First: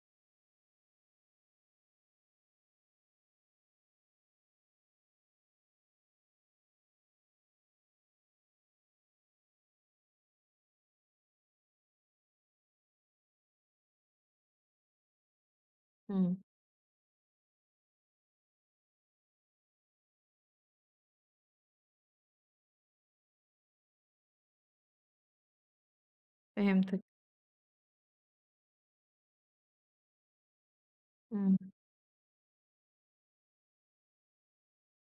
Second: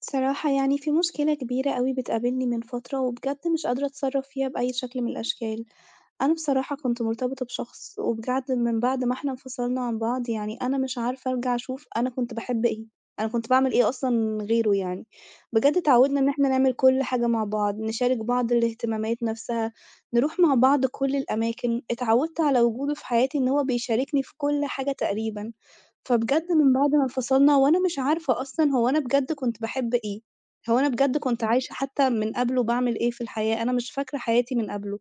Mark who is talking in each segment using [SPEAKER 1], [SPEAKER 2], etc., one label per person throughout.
[SPEAKER 1] صراحة يعني في مشكلة كبيرة أوي بتقابلني من فترة وبجد مش قادرة أتصرّف فيها بأي شكل من الأشكال، أنا بصراحة كنت مرتبطة بشخص وبجد من بعد ما إحنا انفصلنا عن بعض يعني أنا مش عارفة أرجع أشوف أنا كنت باحب إيه، أنا كنت باعمل إيه أصلًا غيره يعني، بجد اتعوّدنا إن
[SPEAKER 2] إمم،
[SPEAKER 1] إحنا نعمل كل حاجة مع بعض، نشارك بعض الاهتمامات نَفْسها، نروح مع بعض كل الأماكن، اتعوّدت على وجوده في حياتي إن هو بيشاركني في كل حاجة تقريبًا. فبجد من بعد
[SPEAKER 2] فهمتِك،
[SPEAKER 1] ما انفصلنا وأنا مش عارفة أصلًا هو أنا بجد كنت باحب إيه، هو أنا بجد كنت
[SPEAKER 2] إمم،
[SPEAKER 1] عايشة حتى من قبله باعمل إيه في الحياة، أنا مش فاكرة حياتي من قبله،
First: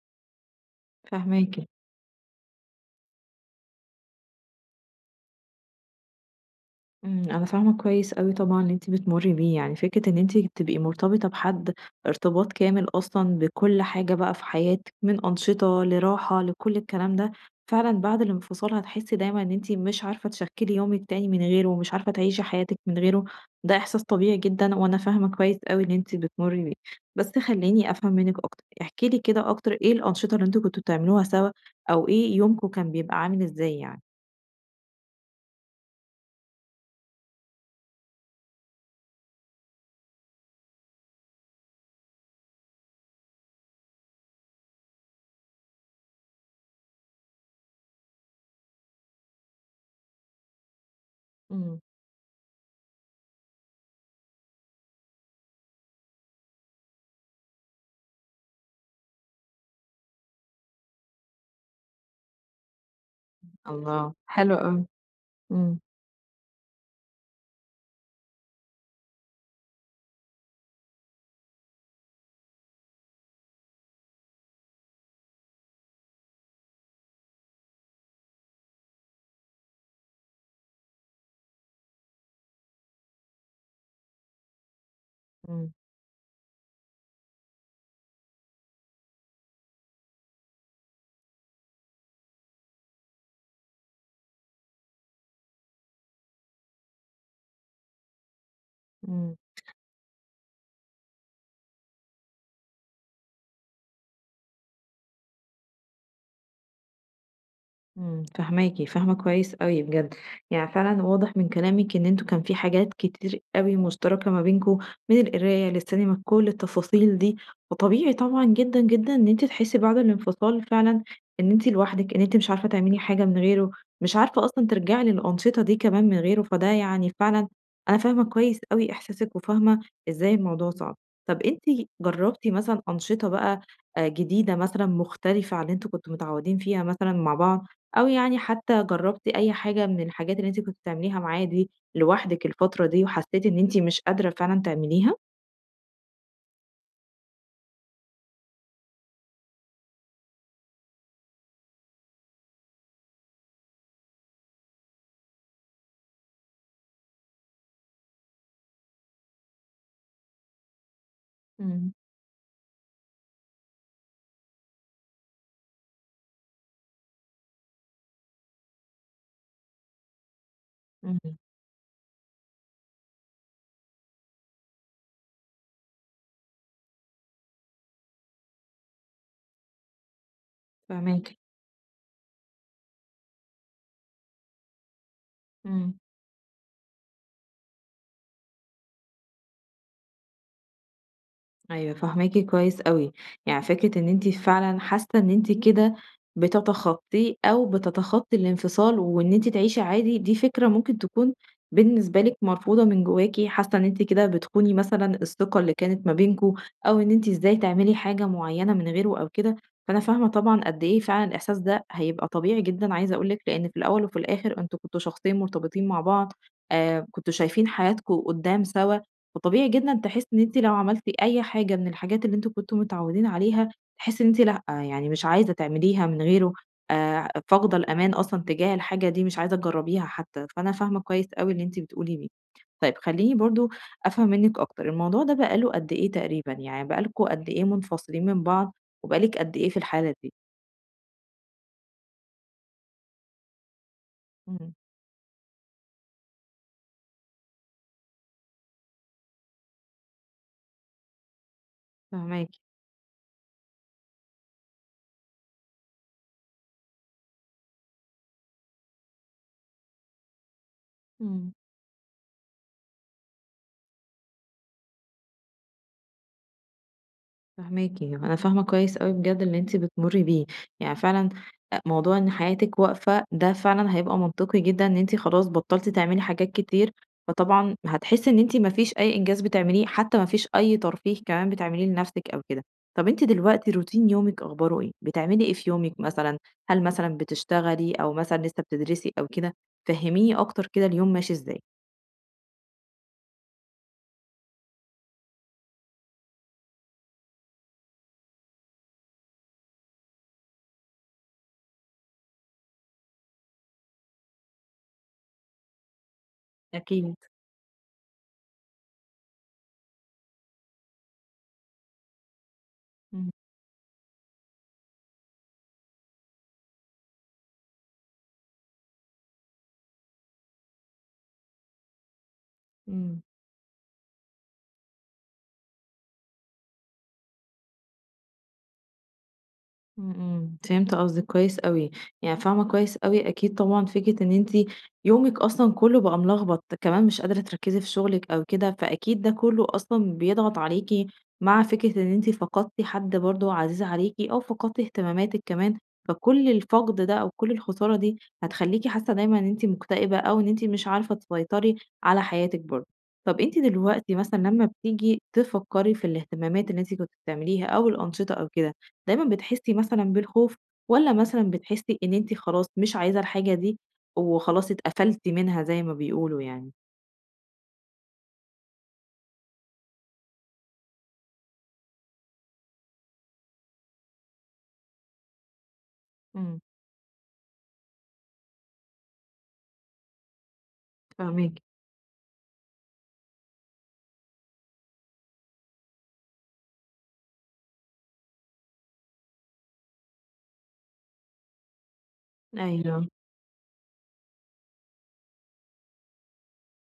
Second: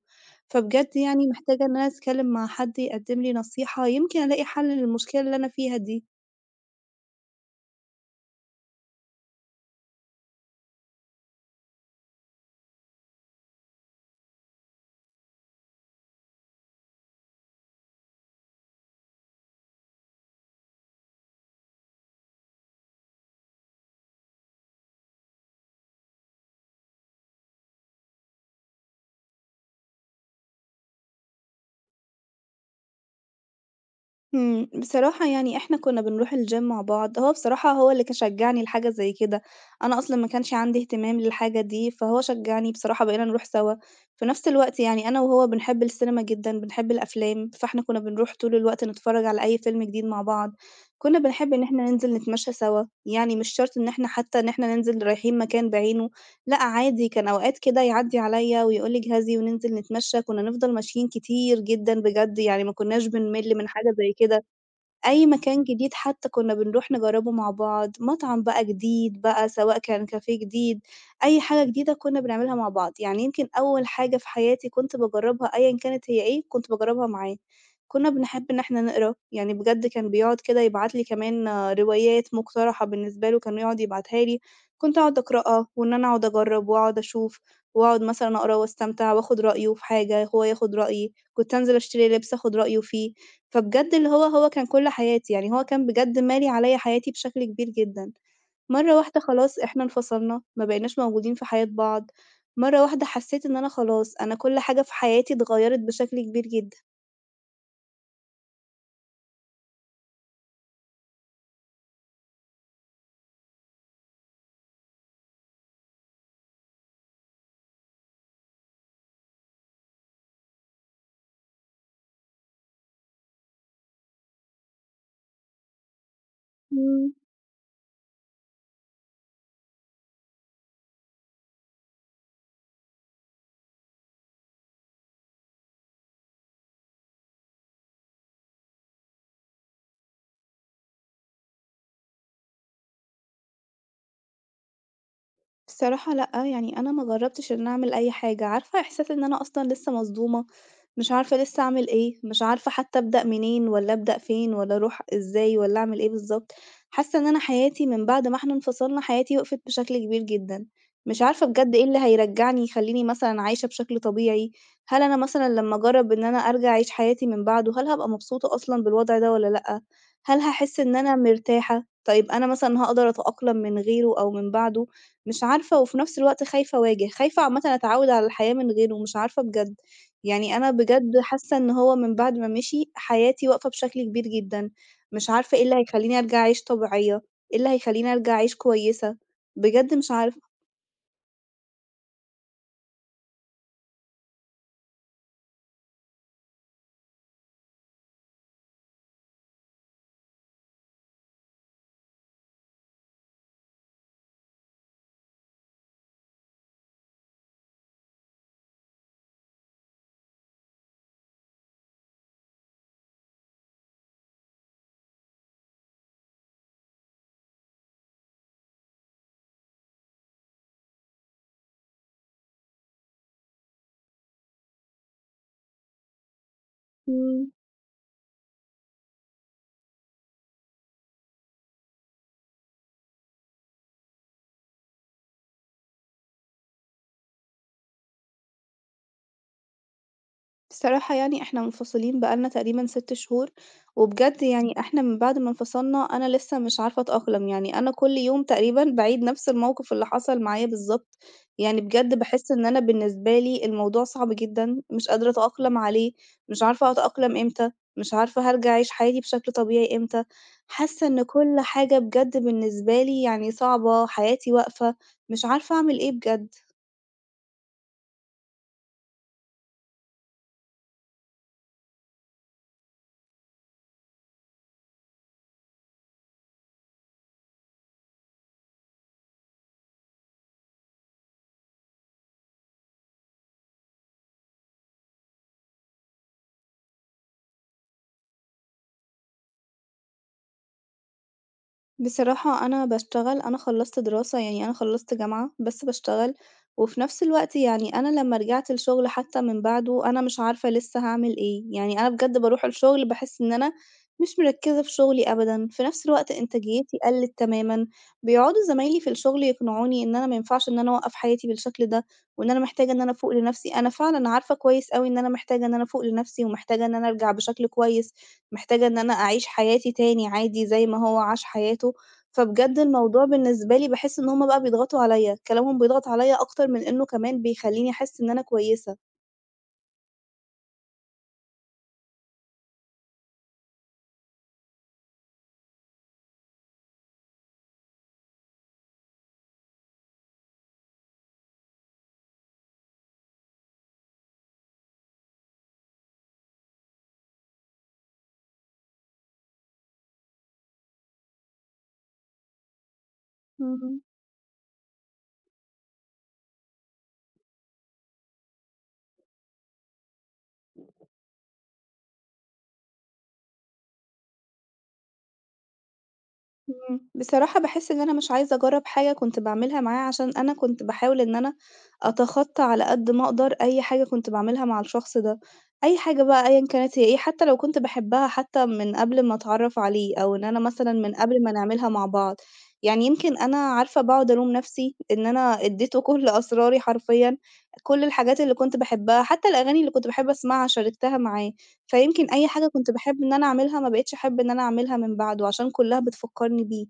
[SPEAKER 1] فبجد يعني
[SPEAKER 2] فاهماكِ،
[SPEAKER 1] محتاجة إن أنا أتكلم مع حد يقدم لي نصيحة، يمكن ألاقي حل للمشكلة اللي أنا فيها دي.
[SPEAKER 2] إمم، أنا فاهمة كويس أوي طبعًا اللي أنتِ بتمُرّي بيه، يعني فكرة إن أنتِ تبقي مرتبطة بحد ارتباط كامل أصلًا بكل حاجة بقى في حياتِك، من أنشطة لراحة لكل الكلام ده، فعلًا بعد الانفصال هتحسي دايمًا إن أنتِ مش عارفة تشكِّلي يومِك تاني من غيره، ومش عارفة تعيشي حياتِك من غيره، ده إحساس طبيعي جدًا وأنا فاهمة كويس أوي اللي أنتِ بتمُرّي بيه. بس خلّيني أفهم منِّك أكتر، احكي لي كده أكتر إيه الأنشطة اللي أنتم كنتم بتعملوها سوا، أو إيه يومكم كان بيبقى عامل إزاي يعني؟
[SPEAKER 1] بصراحة يعني إحنا كنا بنروح الgym مع بعض، هو بصراحة هو اللي شجّعني لحاجة زي كده، أنا أصلًا ما كانش عندي اهتمام للحاجة دي، فهو شجّعني بصراحة بقينا نروح سوا، في نفس الوقت يعني أنا وهو بنحب السينما جدًا، بنحب الأفلام، فإحنا كنا بنروح طول الوقت نتفرّج على أي فيلم جديد مع بعض، كنا بنحب إن
[SPEAKER 2] إمم،
[SPEAKER 1] إحنا ننزل نتمشى سوا، يعني مش شرط إن إحنا حتى إن إحنا ننزل رايحين مكان بعينه. لأ عادي، كان أوقات كده يعدّي عليَّ ويقول لي: "اجهزي" وننزل نتمشى، كنا نفضل ماشيين كتير جدًا بجد، يعني ما كناش بنمِل من حاجة زي
[SPEAKER 2] الله،
[SPEAKER 1] كده.
[SPEAKER 2] حلو أوي،
[SPEAKER 1] أي مكان
[SPEAKER 2] إمم،
[SPEAKER 1] جديد حتى كنا بنروح نجرّبه مع بعض، مطعم بقى جديد بقى سواء كان كافيه جديد، أي حاجة جديدة كنا بنعملها مع بعض، يعني يمكن أول حاجة في حياتي كنت باجرّبها أيًا كانت هي إيه، كنت باجرّبها معاه. كنا بنحب إن إحنا نقرا، يعني بجد كان بيقعد كده يبعت لي كمان روايات مقترحة بالنسبة له كان يقعد يبعتها لي، كنت أقعد أقرأها
[SPEAKER 2] إمم،
[SPEAKER 1] وإن أنا أقعد أجرّب وأقعد أشوف وأقعد مثلًا أقرا واستمتع وآخُد رأيه في حاجة، هو ياخُد رأيي، كنت أنزل أشتري لبس آخُد رأيه فيه. فبجد اللي هو كان كل حياتي، يعني هو كان بجد مالي عليّا حياتي بشكل كبير جدًا، مرّة واحدة
[SPEAKER 2] إمم.
[SPEAKER 1] خلاص إحنا انفصلنا، ما بقيناش موجودين في حياة بعض، مرّة واحدة حسّيت إن أنا خلاص، أنا كل حاجة في حياتي اتغيّرت بشكل كبير جدًا.
[SPEAKER 2] إمم، فاهماكِ، فاهمة كويس أوي بجد، يعني فعلًا واضح من كلامِك إن أنتم كان في حاجات كتير أوي مشتركة ما بينكم، من القراية للسينما لكل التفاصيل دي، فطبيعي طبعًا جدًا، جدًا إن أنتِ تحسي بعد الانفصال فعلًا إن أنتِ لوحدِك، إن أنتِ مش عارفة تعملي حاجة من غيره، مش عارفة أصلًا ترجعي للأنشطة دي كمان من غيره، فده
[SPEAKER 1] إمم.
[SPEAKER 2] يعني فعلًا أنا فاهمة كويس أوي إحساسِك وفاهمة إزاي الموضوع صعب. طب أنتِ جربتِ مثلًا أنشطة بقى جديدة مثلًا مختلفة عن اللي أنتم كنتم متعودين فيها مثلًا مع بعض؟ أو يعني حتى جرّبتِ أي حاجة من الحاجات اللي أنتِ كنتِ بتعمليها معاه دي لوحدِك الفترة دي وحسّيتِ إن أنتِ مش قادرة فعلًا تعمليها؟
[SPEAKER 1] بصراحة لأ، يعني أنا ما جرّبتش إن أنا أعمل أي حاجة، عارفة إحساس إن أنا أصلًا لسه مصدومة، مش عارفة لسه أعمل إيه، مش عارفة حتى أبدأ منين والّا أبدأ فين والّا أروح إزاي والّا أعمل إيه بالضبط، حاسة إن أنا حياتي من بعد ما إحنا انفصلنا حياتي وقفت بشكل كبير جدًا، مش عارفة بجد إيه
[SPEAKER 2] إمم،
[SPEAKER 1] اللي هيرجّعني يخلّيني مثلًا عايشة بشكل طبيعي، هل أنا مثلًا لمّا أجرّب إن أنا أرجع أعيش حياتي من بعده، هل هابقى مبسوطة أصلًا بالوضع ده والّا لأ؟ هل هاحس إن أنا
[SPEAKER 2] إمم،
[SPEAKER 1] مرتاحة؟ طيب أنا مثلًا هاقدر أتأقلم من غيره أو من بعده؟ مش عارفة وفي نفس الوقت خايفة أواجه، خايفة عامةً أتعوّد على الحياة من غيره، مش عارفة بجد. يعني أنا بجد
[SPEAKER 2] فاهماكِ،
[SPEAKER 1] حاسة إن هو من بعد ما مشي، حياتي واقفة بشكل كبير جدًا، مش عارفة إيه اللي
[SPEAKER 2] إمم.
[SPEAKER 1] هيخلّيني أرجع أعيش طبيعية، إيه اللي هيخلّيني أرجع أعيش كويسة، بجد مش عارفة.
[SPEAKER 2] أيوه فاهماكِ كويس أوي، يعني فكرة إن أنتِ فعلًا حاسة إن أنتِ كده بتتخطيه أو بتتخطي الانفصال، وإن أنتِ تعيشي عادي، دي فكرة ممكن تكون بالنسبة لِك مرفوضة من جواكِ، حاسة إن أنتِ كده بتخوني مثلًا الثقة اللي كانت ما بينكم، أو إن أنتِ إزاي تعملي حاجة معينة من غيره أو كده، فأنا فاهمة طبعًا قد إيه فعلًا الإحساس ده هيبقى طبيعي جدًا، عايزة أقول لِك لأن في الأول وفي الآخر أنتم كنتم شخصين مرتبطين مع بعض، كنتم شايفين حياتكم قدّام سوا، فطبيعي جدًا تحسّي إن أنتِ لو عملتِ أي حاجة من الحاجات اللي أنتم كنتم متعوّدين عليها، تحسّي إن أنتِ لأ، يعني مش عايزة تعمليها من غيره،
[SPEAKER 1] إمم.
[SPEAKER 2] فاقدة الأمان أصلًا تجاه الحاجة دي، مش عايزة تجرّبيها حتّى، فأنا فاهمة كويس أوي اللي أنتِ بتقولي بيه. طيب خلّيني برضه أفهم منِّك أكتر، الموضوع ده بقى له قد إيه تقريبًا، يعني بقى لكم قد إيه منفصلين من بعض وبقى لِك قد إيه في الحالة دي؟
[SPEAKER 1] بصراحة يعني إحنا منفصلين بقى لنا تقريبًا 6 شهور، وبجد
[SPEAKER 2] إمم،
[SPEAKER 1] يعني إحنا من بعد ما انفصلنا أنا لسه مش عارفة أتأقلم، يعني أنا كل يوم تقريبًا باعيد نفس الموقف اللي حصل معايا بالضبط، يعني بجد
[SPEAKER 2] فاهماكِ.
[SPEAKER 1] باحس إن أنا بالنسبة لي الموضوع صعب جدًا، مش قادرة أتأقلم عليه، مش عارفة أتأقلم إمتى، مش عارفة هارجع أعيش حياتي بشكل طبيعي إمتى، حاسة إن
[SPEAKER 2] إمم.
[SPEAKER 1] كل حاجة بجد بالنسبة لي يعني صعبة، حياتي واقفة، مش عارفة أعمل إيه بجد.
[SPEAKER 2] فاهماكِ، يعني أنا فاهمة كويس أوي بجد اللي أنتِ بتمُرّي بيه، يعني فعلًا موضوع إن حياتِك واقفة ده فعلًا هيبقى منطقي جدًا إن أنتِ خلاص بطّلتِ تعملي حاجات كتير، فطبعًا هتحسّي إن أنتِ ما فيش أي إنجاز بتعمليه، حتى ما فيش أي ترفيه كمان بتعمليه لنَفْسِك أو كده. طَب أنتِ دلوقتي روتين يومِك أخباره إيه؟ بتعملي إيه في يومِك مثلًا؟ هل مثلًا بتشتغلي أو مثلًا لسه بتدرسي أو كده؟ فهّميني أكتر كده اليوم ماشي إزاي.
[SPEAKER 1] بصراحة أنا باشتغل، أنا خلّصت دراسة، يعني أنا خلّصت جامعة، بس باشتغل، وفي نفس الوقت يعني أنا لمّا رجعت الشغل حتى من بعده، أنا مش عارفة لسه هاعمل إيه، يعني أنا بجد باروح الشغل باحس إن أنا مش مركّزة في شغلي أبدًا، في نفس الوقت إنتاجيتي
[SPEAKER 2] أكيد،
[SPEAKER 1] قَلِّت تمامًا، بيقعدوا زمايلي في الشغل يقنعوني إن أنا ما ينفعش إن أنا أوقّف حياتي بالشكل ده، وإن أنا محتاجة إن أنا أفوق
[SPEAKER 2] إمم.
[SPEAKER 1] لنفسي، أنا فعلًا عارفة كويس أوي إن أنا محتاجة إن أنا أفوق لنفسي، ومحتاجة إن أنا أرجع بشكل كويس. محتاجة إن أنا أعيش حياتي تاني عادي زي ما هو عاش حياته، فبجد
[SPEAKER 2] إمم.
[SPEAKER 1] الموضوع بالنسبة لي باحس إن هُم بقى بيضغطوا عليَّ، كلامهم بيضغط عليَّ أكتر من إنه كمان بيخلّيني أحس إن أنا كويسة.
[SPEAKER 2] إمم، إمم، فهمت قصدِك كويس أوي، يعني فاهمة كويس أوي أكيد طبعًا فكرة إن أنتِ يومِك أصلًا كلّه بقى ملخبط، كمان مش قادرة تركّزي في شغلِك أو كده، فأكيد ده كلّه أصلًا بيضغط عليكِ، مع فكرة إن أنتِ فقدتِ حد برضه عزيز عليكِ أو فقدتِ اهتماماتِك كمان، فكل الفقد ده أو كل الخسارة دي هتخلّيكِ حاسة دايمًا إن أنتِ مكتئبة أو إن أنتِ مش عارفة تسيطري على حياتِك برضه. طَب أنتِ
[SPEAKER 1] اهم.
[SPEAKER 2] دلوقتي مثلًا لمّا بتيجي تفكّري في الاهتمامات اللي أنتِ كنتِ بتعمليها أو الأنشطة أو كده، دايمًا بتحسّي مثلًا بالخوف، والّا مثلًا بتحسّي إن أنتِ خلاص مش عايزة الحاجة دي وخلاص اتقفلتِ منها زي ما بيقولوا يعني؟
[SPEAKER 1] بصراحة باحس إن أنا مش عايزة أجرّب حاجة كنت باعملها معاه، عشان أنا كنت باحاول إن أنا أتخطّى على قد ما أقدر أي حاجة كنت باعملها مع الشخص ده، أي حاجة بقى
[SPEAKER 2] إمم،
[SPEAKER 1] أيًا كانت هي إيه، حتى لو كنت باحبها حتى من قبل ما أتعرّف عليه، أو إن أنا مثلًا من قبل ما
[SPEAKER 2] فاهماكِ،
[SPEAKER 1] نعملها مع بعض، يعني يمكن أنا عارفة باقعد ألوم نَفْسي إن أنا ادّيته كل أسراري حرفيًا، كل الحاجات اللي كنت باحبها، حتى الأغاني اللي كنت باحب أسمعها شاركتها معاه. فيمكن أي حاجة كنت
[SPEAKER 2] أيوه،
[SPEAKER 1] باحب إن أنا أعملها، ما بقيتش أحب إن أنا أعملها من بعده، عشان كلّها بتفكّرني بيه.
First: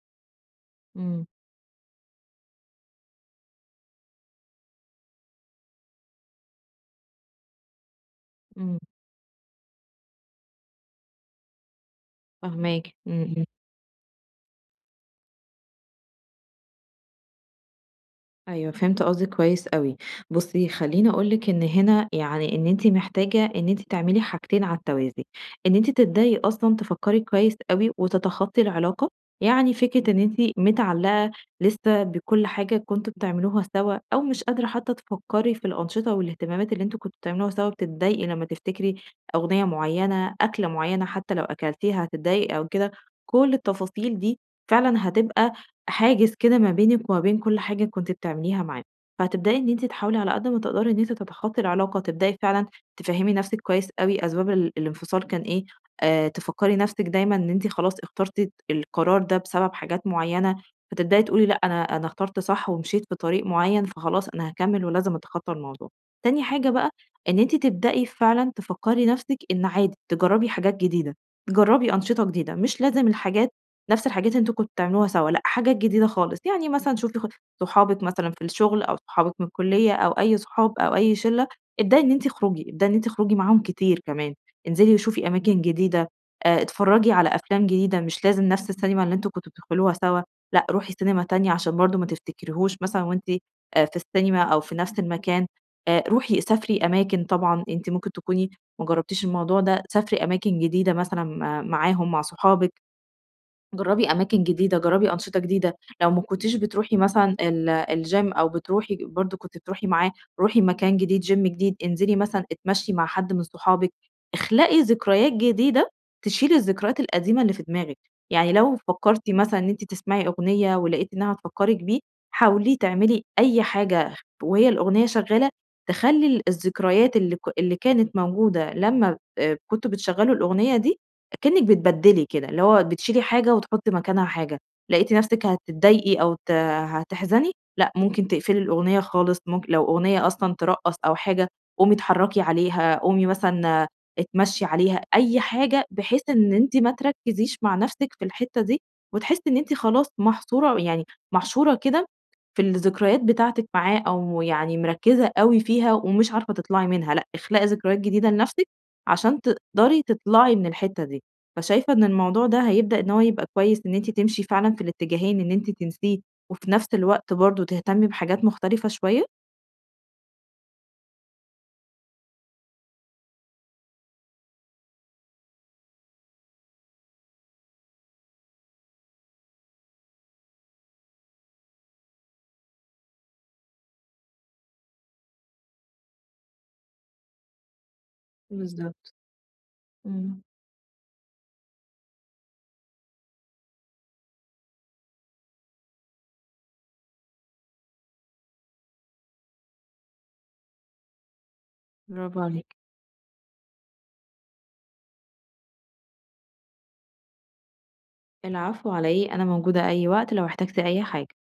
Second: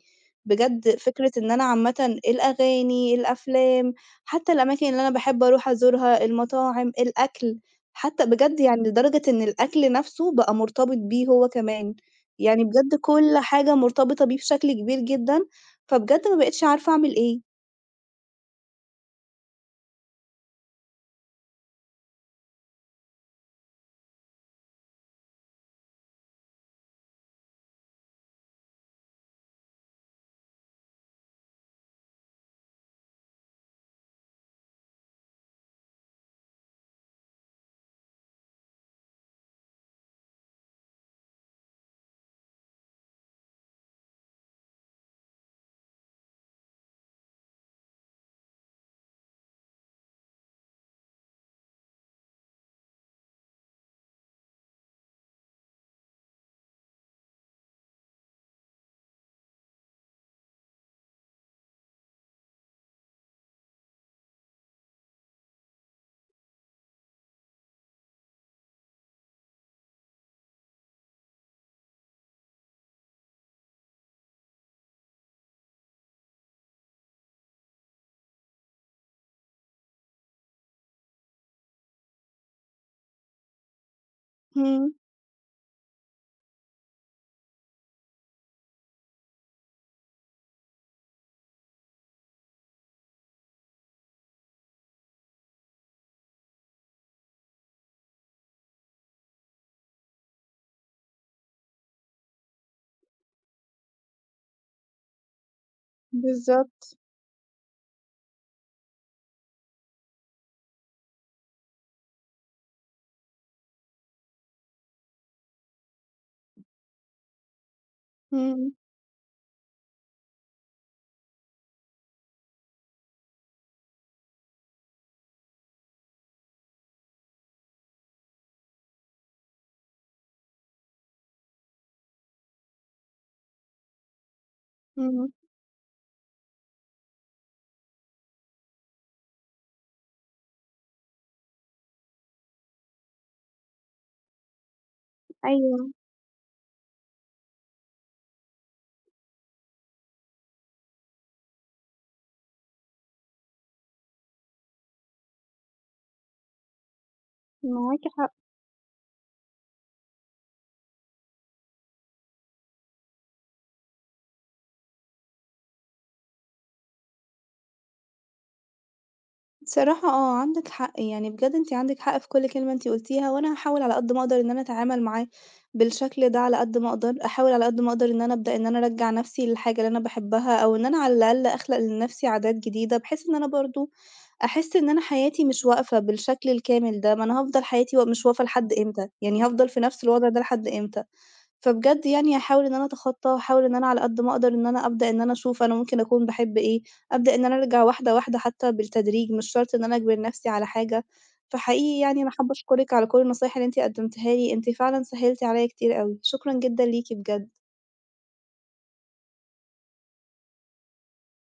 [SPEAKER 1] بجد
[SPEAKER 2] إمم،
[SPEAKER 1] فكرة إن أنا عامةً الأغاني، الأفلام، حتى الأماكن اللي أنا باحب أروح أزورها، المطاعم، الأكل، حتى بجد
[SPEAKER 2] إمم،
[SPEAKER 1] يعني لدرجة إن الأكل نَفْسه بقى مرتبط بيه هو كمان، يعني
[SPEAKER 2] فاهماكِ،
[SPEAKER 1] بجد
[SPEAKER 2] إمم،
[SPEAKER 1] كل
[SPEAKER 2] إمم.
[SPEAKER 1] حاجة مرتبطة بيه بشكل كبير جدًا، فبجد ما بقيتش عارفة أعمل إيه.
[SPEAKER 2] أيوه، فهمت قصدِك كويس أوي. بُصّي، خلّيني أقول لِك إن هنا يعني إن أنتِ محتاجة إن أنتِ تعملي حاجتين على التوازي، إن أنتِ تبدئي أصلًا تفكّري كويس أوي وتتخطّي العلاقة، يعني فكرة إن أنتِ متعلّقة لسه بكل حاجة كنتم بتعملوها سوا أو مش قادرة حتى تفكّري في الأنشطة والاهتمامات اللي أنتم كنتم بتعملوها سوا، بتتضايقي لمّا تفتكري أغنية معيّنة، أكلة معيّنة حتى لو أكلتيها هتتضايقي أو كده، كل التفاصيل دي فعلًا هتبقى حاجز كده ما بينِك وما بين كل حاجة كنتِ بتعمليها معاه، فهتبدئي إن أنتِ تحاولي على قد ما تقدري إن أنتِ تتخطي العلاقة، تبدئي فعلًا تفهّمي نَفْسِك كويس أوي أسباب الانفصال كان إيه، تفكّري نَفْسِك دايمًا إن أنتِ خلاص اخترتِ القرار ده بسبب حاجات معيّنة، فتبدئي تقولي لأ أنا اخترت صح ومشيت في طريق معيّن، فخلاص أنا هاكمّل ولازم أتخطى الموضوع. تاني حاجة بقى إن أنتِ تبدئي فعلًا تفكّري نَفْسِك إن عادي تجرّبي حاجات جديدة، جرّبي أنشطة جديدة، مش لازم الحاجات نفس الحاجات اللي أنتم كنتم بتعملوها سوا، لأ حاجات جديدة خالص، يعني مثلًا شوفي صحابِك مثلًا في الشغل أو صحابِك من الكلية أو أي صحاب أو أي شلة، ابدئي إن أنتِ اخرجي، ابدئي إن أنتِ اخرجي معاهم كتير كمان،
[SPEAKER 1] إمم،
[SPEAKER 2] انزلي وشوفي أماكن جديدة، اتفرّجي على أفلام جديدة، مش لازم نفس السينما اللي أنتم كنتم بتدخلوها سوا، لأ روحي سينما تانية عشان برضه ما تفتكريهوش مثلًا وأنتِ في السينما أو في نفس المكان، روحي سافري أماكن طبعًا أنتِ ممكن تكوني ما جربتيش الموضوع ده، سافري أماكن جديدة مثلًا معاهم مع صحابِك. جرّبي أماكن جديدة، جرّبي أنشطة جديدة، لو ما كنتيش
[SPEAKER 1] بالضبط،
[SPEAKER 2] بتروحي مثلًا الgym أو بتروحي برضه كنتِ بتروحي معاه، روحي مكان جديد، gym جديد، انزلي مثلًا اتمشي مع حد من صحابِك، اخلقي ذكريات جديدة تشيل الذكريات القديمة اللي في دماغِك، يعني
[SPEAKER 1] إمم،
[SPEAKER 2] لو فكّرتِ مثلًا إن أنتِ تسمعي أغنية ولقيتِ إنها هتفكّرِك بيه، حاولي تعملي أي حاجة وهي الأغنية شغّالة تخلّي الذكريات اللي كانت موجودة لمّا كنتم بتشغّلوا الأغنية دي، كأنِّك بتبدّلي كده، اللي هو بتشيلي حاجة وتحُطّي مكانها حاجة، لقيتِ
[SPEAKER 1] إمم،
[SPEAKER 2] نَفْسِك هتتضايقي أو هتحزني، لأ ممكن تقفلي الأغنية خالص، ممكن لو أغنية أصلًا ترقّص أو حاجة، قومي اتحرّكي عليها، قومي مثلًا اتمشّي عليها، أي حاجة
[SPEAKER 1] أيوه،
[SPEAKER 2] بحيث إن أنتِ ما تركّزيش مع نَفْسِك في الحتّة دي، وتحسّي إن أنتِ خلاص محصورة يعني محشورة كده في الذكريات بتاعتِك معاه، أو يعني مركّزة أوي فيها ومش عارفة تطلعي منها، لأ اخلقي ذكريات
[SPEAKER 1] معاكِ
[SPEAKER 2] جديدة
[SPEAKER 1] حق.
[SPEAKER 2] لنَفْسِك عشان تقدري تطلعي من الحتّة دي. فشايفة إن الموضوع ده هيبدأ إن هو يبقى كويس إن أنتِ تمشي فعلًا في الاتجاهين، إن أنتِ تنسيه وفي نفس الوقت برضه تهتمي بحاجات مختلفة شوية؟
[SPEAKER 1] بصراحة آه، عندِك حق، يعني بجد أنتِ عندِك حق في كل كلمة أنتِ قُلتيها، وأنا هاحاول على قد ما أقدر إن أنا أتعامل معاه بالشكل ده على قد ما أقدر، أحاول على قد ما أقدر إن أنا أبدأ إن أنا أرجّع نَفْسي للحاجة اللي أنا باحبها، أو إن أنا على الأقل أخلق لنَفْسي عادات جديدة، بحيث إن أنا برضه أحس إن أنا حياتي مش واقفة بالشكل الكامل ده، ما أنا هافضل حياتي و مش واقفة لحد إمتى؟
[SPEAKER 2] بالضبط،
[SPEAKER 1] يعني هافضل في نَفْس الوضع ده
[SPEAKER 2] إمم،
[SPEAKER 1] لحد إمتى؟ فبجد يعني هاحاول إن أنا أتخطّى، هاحاول إن أنا على قد ما أقدر إن أنا أبدأ إن أنا أشوف أنا ممكن أكون باحب إيه، أبدأ إن أنا أرجع واحدة، واحدة حتى بالتدريج، مش شرط إن أنا أجبر نَفْسي على حاجة، فحقيقي يعني أنا
[SPEAKER 2] برافو
[SPEAKER 1] حابة
[SPEAKER 2] عليكِ.
[SPEAKER 1] أشكرِك على كل النصايح اللي أنتِ قدّمتيها لي، أنتِ فعلًا سهّلتِ عليّا كتير أوي، شكرًا جدًا ليكِ بجد.
[SPEAKER 2] العفو على إيه، أنا موجودة أي وقت لو احتجتِ أي حاجة.